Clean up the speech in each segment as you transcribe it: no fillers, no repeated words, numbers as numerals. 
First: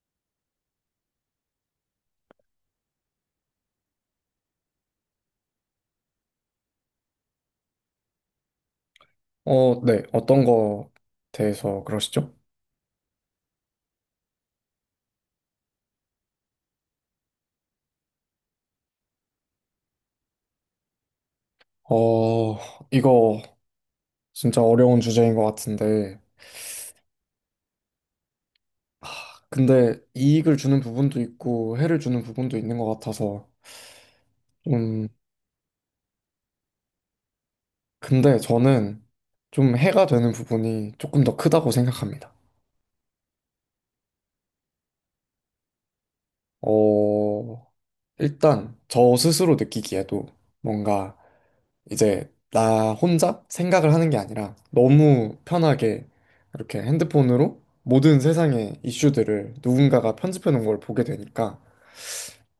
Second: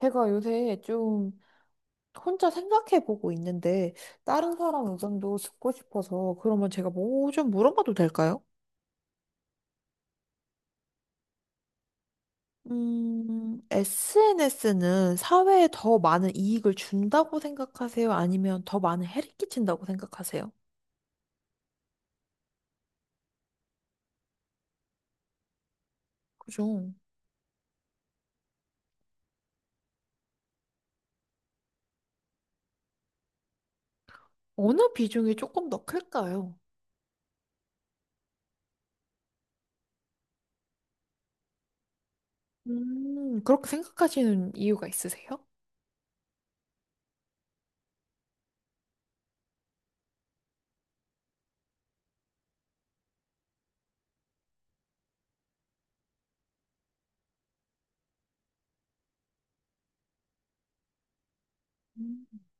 제가 요새 좀 혼자 생각해보고 있는데 다른 사람 의견도 듣고 싶어서 그러면 제가 뭐 좀 물어봐도 될까요? 어, 네. 어떤 거 대해서 그러시죠? SNS는 사회에 더 많은 이익을 준다고 생각하세요? 아니면 더 많은 해를 끼친다고 생각하세요? 어, 이거 진짜 어려운 주제인 것 같은데. 그죠? 아, 근데 이익을 주는 부분도 있고 해를 주는 부분도 있는 것 같아서. 어느 음, 비중이 조금 더 클까요? 근데 저는 좀 해가 되는 부분이 조금 더 크다고 생각합니다. 그렇게 생각하시는 이유가 있으세요? 어, 일단 저 스스로 느끼기에도 뭔가 이제 나 혼자 생각을 하는 게 아니라 너무 편하게 이렇게 핸드폰으로 모든 세상의 이슈들을 누군가가 편집해 놓은 걸 보게 되니까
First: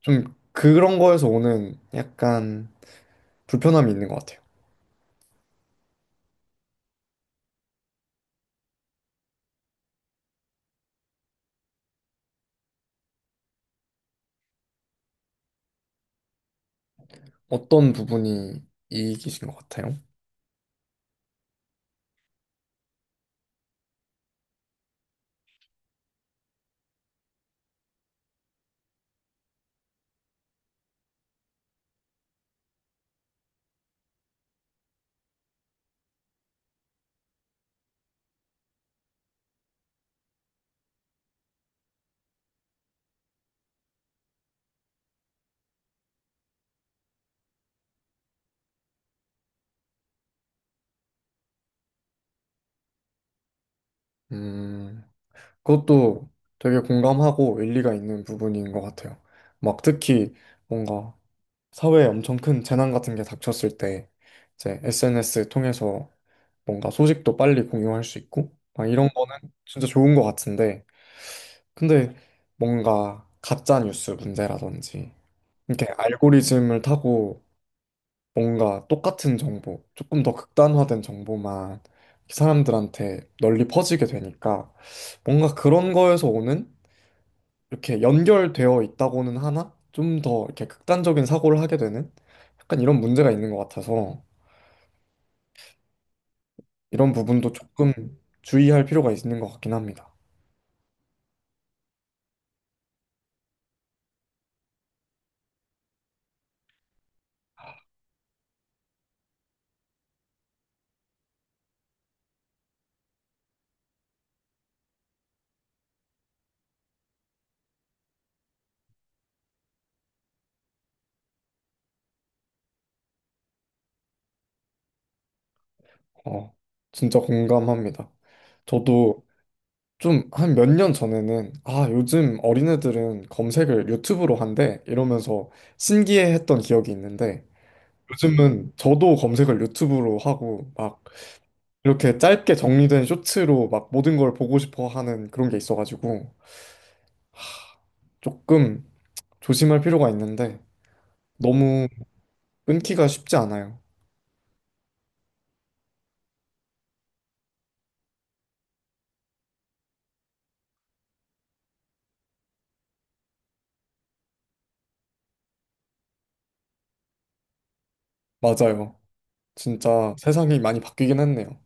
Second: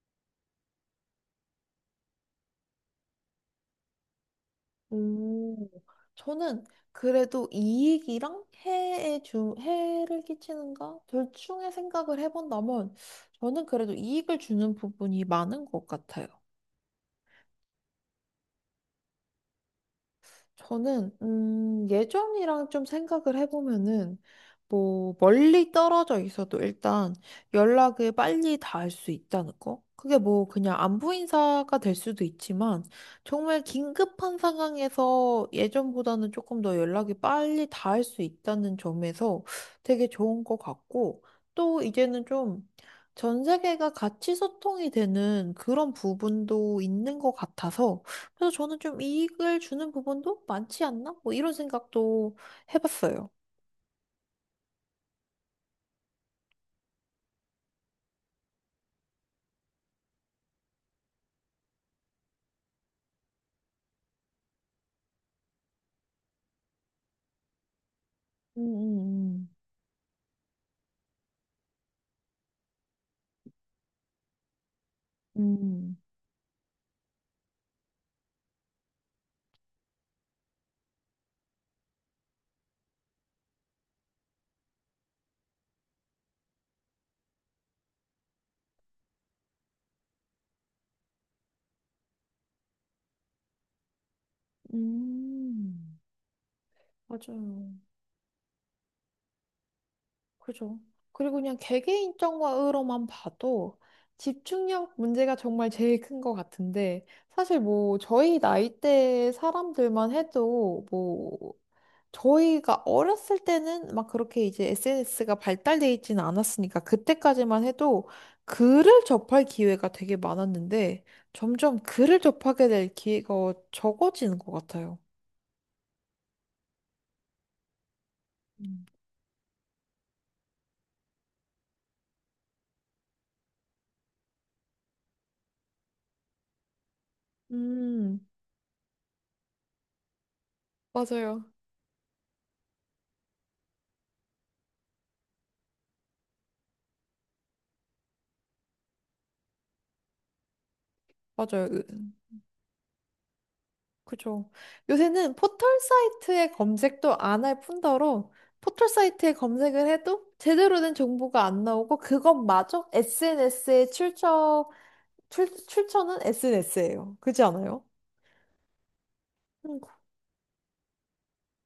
좀 그런 거에서 오는 약간 불편함이 있는 것 같아요. 오, 저는 그래도 이익이랑 해에 해를 끼치는가? 둘 중에 생각을 해본다면 저는 그래도 이익을 주는 부분이 많은 것 같아요. 어떤 부분이 이익이신 것 같아요? 저는 예전이랑 좀 생각을 해보면은 뭐 멀리 떨어져 있어도 일단 연락을 빨리 닿을 수 있다는 거. 그게 뭐 그냥 안부 인사가 될 수도 있지만 정말 긴급한 상황에서 예전보다는 조금 더 연락이 빨리 닿을 수 있다는 점에서 되게 좋은 것 같고, 또 이제는 좀 전 세계가 같이 소통이 되는 그런 부분도 있는 것 같아서, 그래서 저는 좀 이익을 주는 부분도 많지 않나? 뭐 이런 생각도 해봤어요. 음, 그것도 되게 공감하고 일리가 있는 부분인 것 같아요. 막 특히 뭔가 사회에 엄청 큰 재난 같은 게 닥쳤을 때 이제 SNS 통해서 뭔가 소식도 빨리 공유할 수 있고 음, 막 이런 거는 음, 진짜 좋은 것 같은데 근데 뭔가 가짜 뉴스 문제라든지 이렇게 음, 알고리즘을 타고 뭔가 똑같은 정보, 조금 더 극단화된 정보만 사람들한테 널리 퍼지게 되니까 뭔가 그런 거에서 오는 이렇게 연결되어 있다고는 하나 좀 더 이렇게 극단적인 사고를 하게 되는 약간 이런 문제가 있는 것 같아서 음. 이런 부분도 맞아요. 조금 주의할 필요가 있는 것 같긴 합니다. 그죠. 그리고 그냥 개개인 점으로만 봐도 집중력 문제가 정말 제일 큰 것 같은데, 사실 뭐 저희 나이대 사람들만 해도 뭐 저희가 어렸을 때는 막 그렇게 이제 SNS가 발달돼 있지는 않았으니까 그때까지만 해도 글을 접할 기회가 되게 많았는데 점점 글을 접하게 될 기회가 적어지는 것 같아요. 어, 진짜 공감합니다. 음. 저도 좀 한 몇 년 전에는 아, 요즘 어린애들은 검색을 유튜브로 한대 이러면서 신기해했던 기억이 있는데 음, 요즘은 저도 검색을 유튜브로 하고 막 맞아요. 이렇게 짧게 정리된 쇼츠로 막 모든 걸 보고 싶어 하는 그런 게 있어가지고 조금 조심할 필요가 있는데 맞아요. 너무 끊기가 쉽지 않아요. 그죠. 요새는 포털 사이트의 검색도 안 할 뿐더러 포털 사이트에 검색을 해도 제대로 된 정보가 안 나오고 그것마저 SNS에 출처는 SNS예요. 그렇지 않아요? 맞아요. 음, 진짜 세상이 많이 바뀌긴 했네요.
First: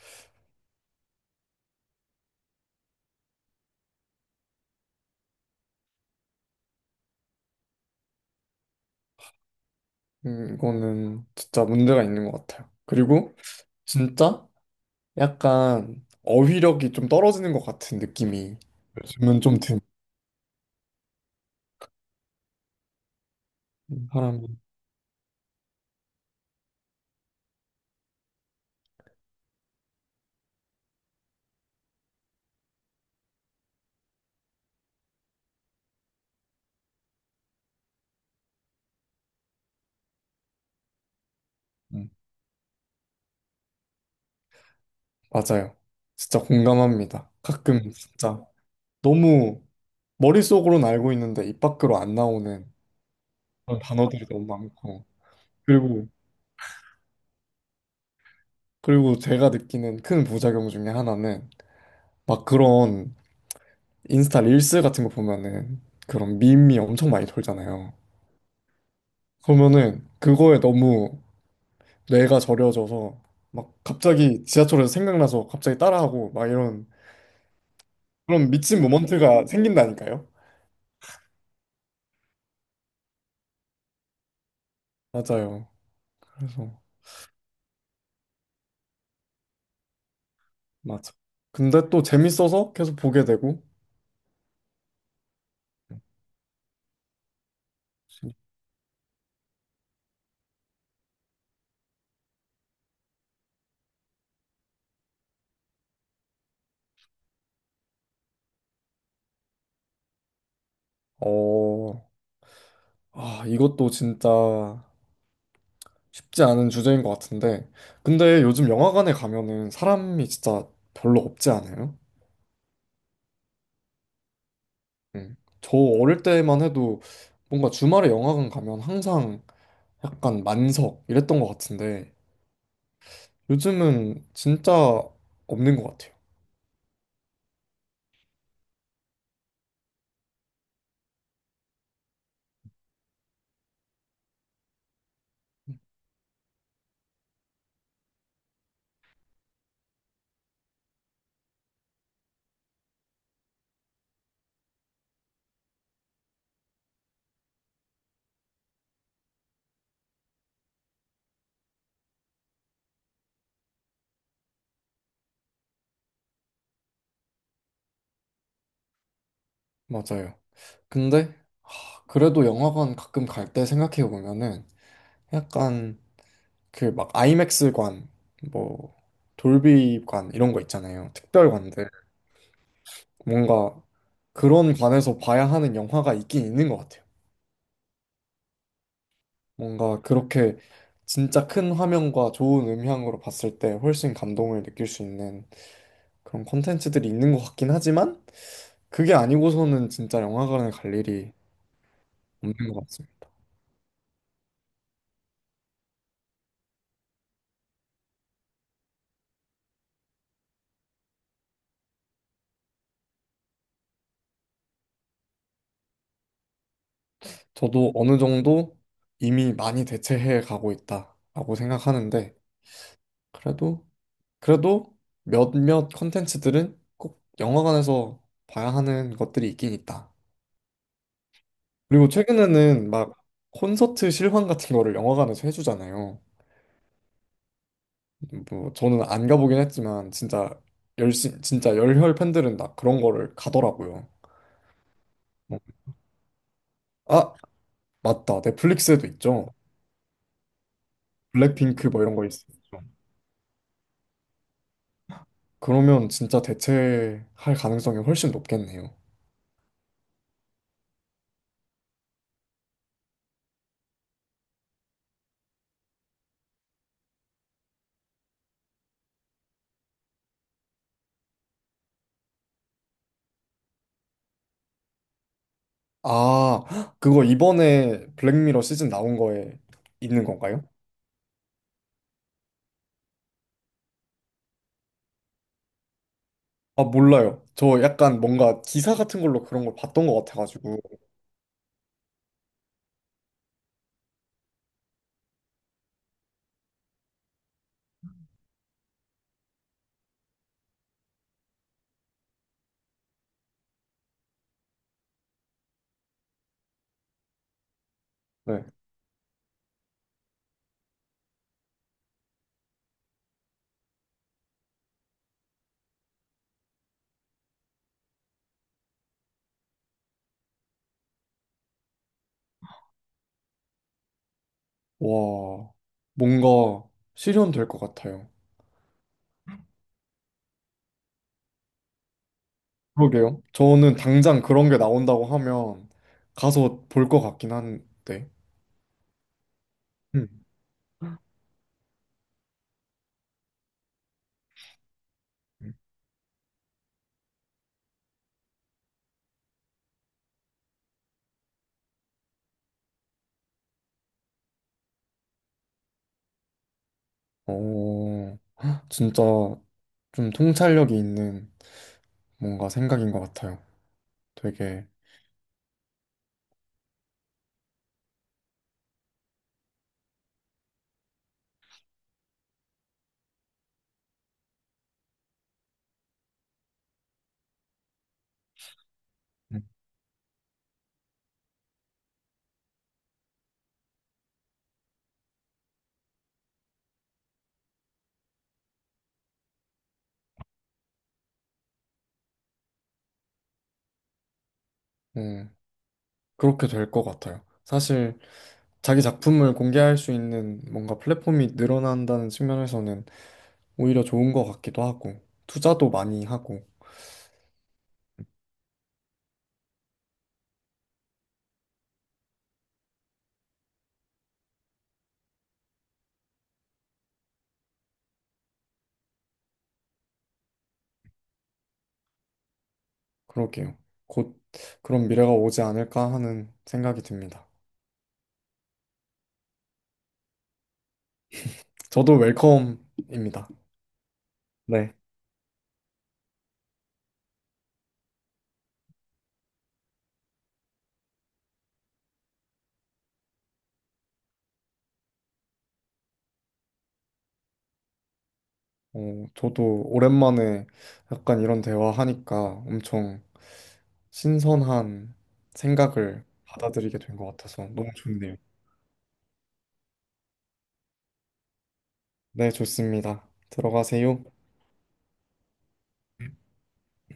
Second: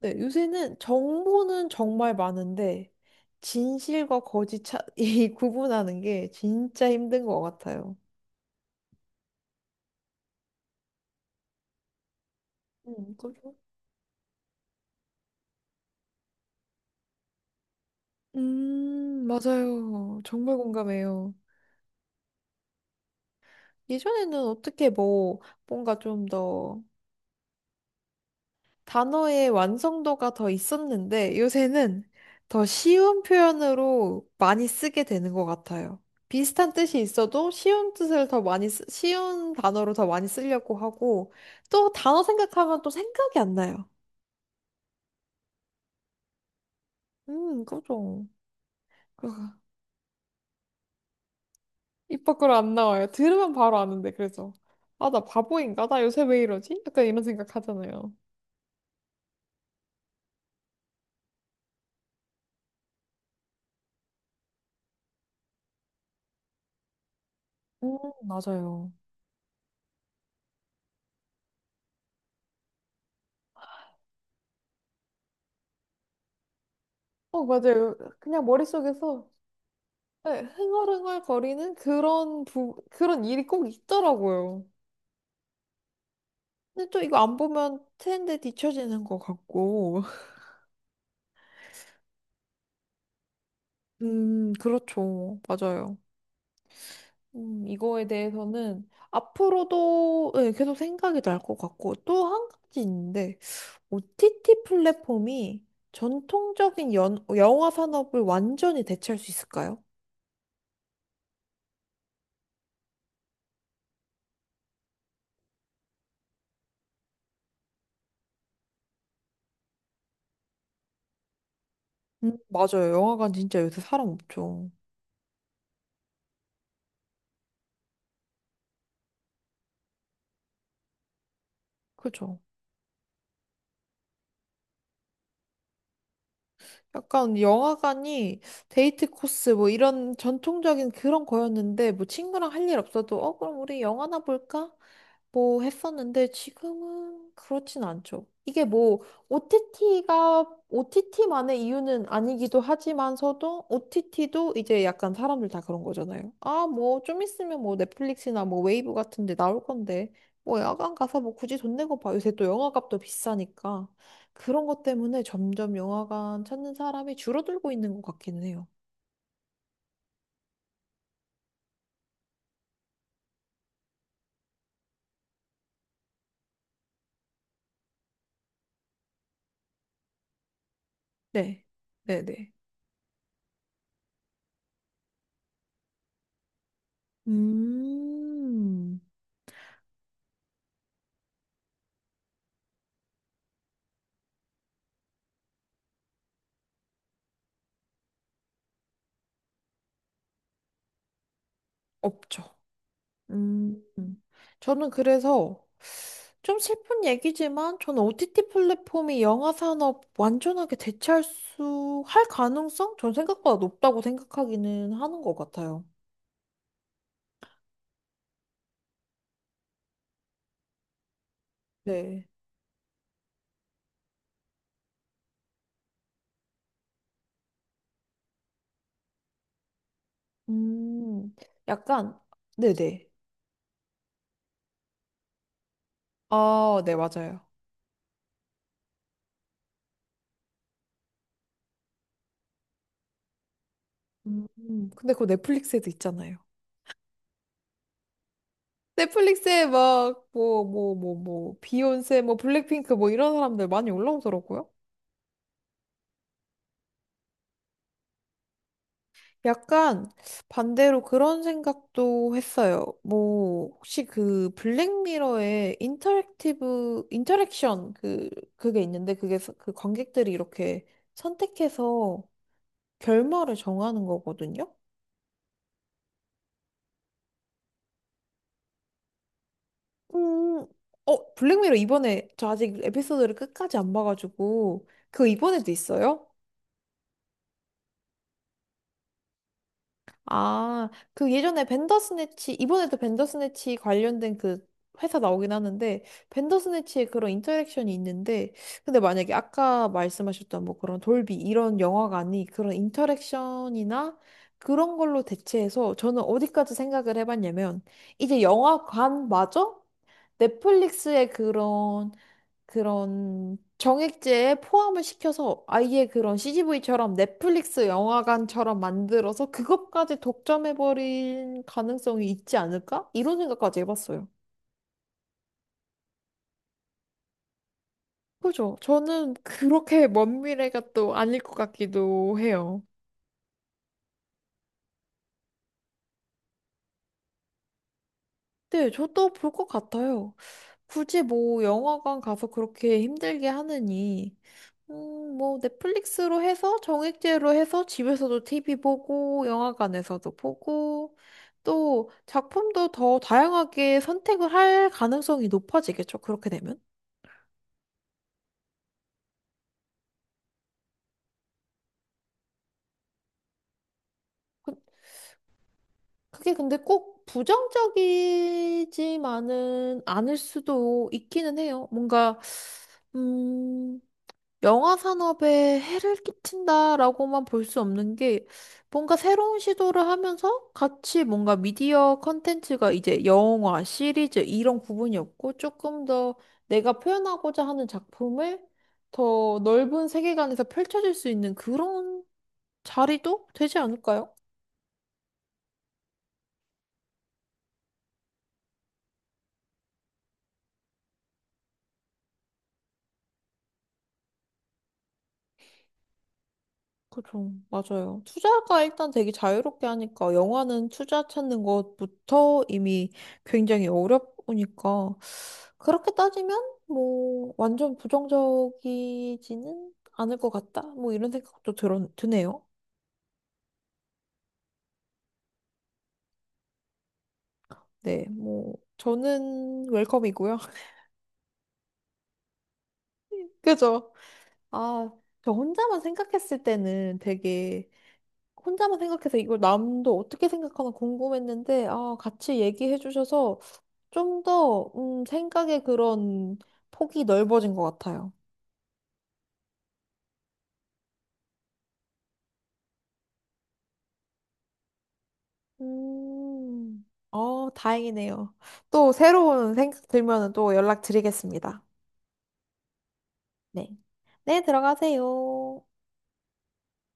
네, 요새는 정보는 정말 많은데 진실과 거짓 이 구분하는 게 진짜 힘든 것 같아요. 이거는 진짜 문제가 있는 것 같아요. 그리고 그죠. 진짜? 약간 어휘력이 좀 떨어지는 것 같은 느낌이 요즘은 좀 드는 맞아요. 정말 공감해요. 예전에는 사람이. 어떻게 뭐 뭔가 좀더 단어의 완성도가 더 있었는데 요새는 더 쉬운 표현으로 많이 쓰게 되는 것 같아요. 비슷한 뜻이 있어도 쉬운 뜻을 더 많이 쉬운 단어로 더 많이 쓰려고 하고 또 음, 단어 생각하면 또 생각이 안 나요. 맞아요. 진짜 공감합니다. 가끔 그죠. 진짜 그거 너무 머릿속으로는 알고 있는데 입 밖으로 안 입 밖으로 나오는 안 나와요. 들으면 바로 그런 아는데, 단어들이 너무 그래서 많고. 아, 나 바보인가? 나 그리고, 요새 왜 이러지? 약간 이런 생각 하잖아요. 그리고 제가 느끼는 큰 부작용 중에 하나는 막 그런 인스타 릴스 같은 거 보면은 그런 밈이 엄청 많이 돌잖아요. 음, 맞아요. 그러면은 그거에 너무 뇌가 저려져서 막 갑자기 지하철에서 생각나서 갑자기 따라하고 막 이런 어, 맞아요. 그냥 그런 미친 머릿속에서 모먼트가 생긴다니까요. 네, 흥얼흥얼 거리는 그런 그런 일이 꼭 있더라고요. 맞아요. 그래서 근데 또 이거 안 보면 트렌드에 뒤처지는 것 같고. 맞아. 근데 또 재밌어서 계속 보게 되고. 그렇죠. 맞아요. 이거에 대해서는 앞으로도 네, 계속 생각이 날 것 같고. 또 한 가지 있는데, OTT 플랫폼이 전통적인 영화 산업을 완전히 대체할 수 있을까요? 어, 아, 이것도 진짜 쉽지 않은 주제인 것 같은데. 근데 요즘 영화관에 가면은 사람이 진짜 별로 없지 않아요? 맞아요. 영화관 진짜 요새 사람 없죠. 응. 저 어릴 때만 해도 뭔가 주말에 영화관 가면 항상 약간 만석 이랬던 것 같은데 그죠? 요즘은 진짜 없는 것 같아요. 약간 영화관이 데이트 코스 뭐 이런 전통적인 그런 거였는데, 뭐 친구랑 할 일 없어도 어 그럼 우리 영화나 볼까? 뭐 했었는데 지금은 그렇진 않죠. 이게 뭐 OTT가 OTT만의 이유는 아니기도 하지만서도 OTT도 이제 약간 사람들 다 그런 거잖아요. 아, 뭐 좀 있으면 뭐 넷플릭스나 뭐 웨이브 같은 데 나올 건데 뭐 야간 가서 뭐 굳이 돈 내고 봐. 요새 또 영화값도 비싸니까 그런 것 때문에 점점 영화관 찾는 사람이 줄어들고 있는 것 같기는 해요. 맞아요. 근데 하, 그래도 영화관 가끔 갈 때 생각해 보면은 약간 그 막 아이맥스관, 뭐 돌비관 이런 거 있잖아요. 네. 특별관들. 네네. 뭔가 그런 관에서 봐야 하는 영화가 있긴 있는 것 같아요. 음, 뭔가 그렇게 진짜 큰 화면과 좋은 음향으로 봤을 때 훨씬 감동을 느낄 수 있는 그런 콘텐츠들이 있는 것 같긴 하지만 그게 아니고서는 진짜 영화관에 갈 일이 없죠. 없는 것 같습니다. 음, 음. 저는 그래서 좀 슬픈 얘기지만 저는 OTT 플랫폼이 영화 산업 완전하게 대체할 할 가능성? 전 생각보다 높다고 생각하기는 하는 것 같아요. 저도 어느 정도 이미 많이 대체해 가고 있다라고 네. 생각하는데 그래도 그래도 몇몇 컨텐츠들은 꼭 영화관에서 봐야 하는 것들이 있긴 있다. 음, 그리고 약간, 최근에는 네네. 막 콘서트 실황 같은 거를 영화관에서 해주잖아요. 아, 네, 맞아요. 뭐 저는 안 가보긴 했지만 진짜 열심 진짜 열혈 팬들은 다 그런 거를 가더라고요. 근데 그거 뭐, 넷플릭스에도 있잖아요. 아 맞다 넷플릭스에도 있죠. 넷플릭스에 막, 뭐, 뭐, 뭐, 뭐, 블랙핑크 뭐 이런 비욘세, 거 뭐, 있어요. 블랙핑크, 뭐, 이런 사람들 많이 올라오더라고요. 그러면 진짜 대체할 가능성이 훨씬 높겠네요. 약간 반대로 그런 생각도 했어요. 뭐, 혹시 그 블랙미러의 인터랙션 그, 그게 있는데 그 관객들이 이렇게 선택해서 결말을 정하는 거거든요? 아, 헉, 그거 이번에 블랙미러 시즌 나온 거에 있는 건가요? 음, 어, 블랙미러 이번에 저 아직 에피소드를 끝까지 안 봐가지고 그거 이번에도 있어요? 아, 몰라요. 저 약간 뭔가 기사 같은 걸로 그런 걸 봤던 것 같아가지고. 아, 그 예전에 벤더스네치, 이번에도 벤더스네치 관련된 그 회사 나오긴 하는데, 벤더스네치의 그런 인터랙션이 있는데, 근데 만약에 아까 말씀하셨던 뭐 그런 돌비 이런 영화가 아닌 그런 인터랙션이나 그런 걸로 대체해서 저는 어디까지 생각을 해봤냐면, 이제 네. 영화관마저 넷플릭스의 그런 정액제에 포함을 시켜서 아예 그런 CGV처럼 넷플릭스 영화관처럼 만들어서 그것까지 독점해버린 가능성이 있지 않을까? 이런 생각까지 해봤어요. 와, 뭔가 실현될 것 같아요. 그죠? 저는 그렇게 먼 미래가 또 아닐 것 같기도 해요. 그러게요. 저는 당장 그런 게 나온다고 하면 가서 볼 것 같긴 한데. 네, 저도 볼 것 같아요. 음. 굳이 뭐 영화관 가서 그렇게 힘들게 하느니, 뭐 넷플릭스로 해서 정액제로 해서 집에서도 TV 보고 영화관에서도 보고 또 작품도 더 다양하게 선택을 할 가능성이 높아지겠죠. 그렇게 되면. 오 어, 진짜 좀 통찰력이 있는 뭔가 생각인 것 같아요. 그- 되게. 그게 근데 꼭 부정적이지만은 않을 수도 있기는 해요. 뭔가, 음, 영화 산업에 해를 끼친다라고만 볼 수 없는 게 뭔가 새로운 음. 시도를 하면서 같이 뭔가 미디어 컨텐츠가 이제 영화, 시리즈 이런 부분이 없고 조금 더 내가 표현하고자 하는 작품을 더 넓은 세계관에서 펼쳐질 수 있는 그런 자리도 되지 않을까요? 네, 그렇게 될 것 같아요. 사실 자기 작품을 공개할 수 있는 뭔가 플랫폼이 늘어난다는 측면에서는 오히려 좋은 것 같기도 하고, 투자도 많이 하고, 그죠. 맞아요. 투자가 일단 되게 자유롭게 하니까 영화는 투자 찾는 것부터 이미 굉장히 어렵으니까 그렇게 따지면 뭐 완전 부정적이지는 않을 것 같다. 뭐 이런 생각도 드네요. 그러게요. 곧 그런 미래가 오지 않을까 하는 생각이 듭니다. 네, 뭐 저는 웰컴이고요. 저도 웰컴입니다. 그죠? 네. 아, 저 혼자만 생각했을 때는 되게 혼자만 생각해서 이걸 남도 어떻게 생각하나 궁금했는데 아, 같이 얘기해 주셔서 좀 더, 생각의 그런 폭이 넓어진 것 같아요. 어, 저도 오랜만에 약간 이런 대화하니까 엄청 신선한 생각을 받아들이게 음, 된 것 같아서 어, 너무 좋네요. 다행이네요. 또 새로운 생각 들면은 또 연락드리겠습니다. 네, 좋습니다. 네. 들어가세요. 네, 들어가세요.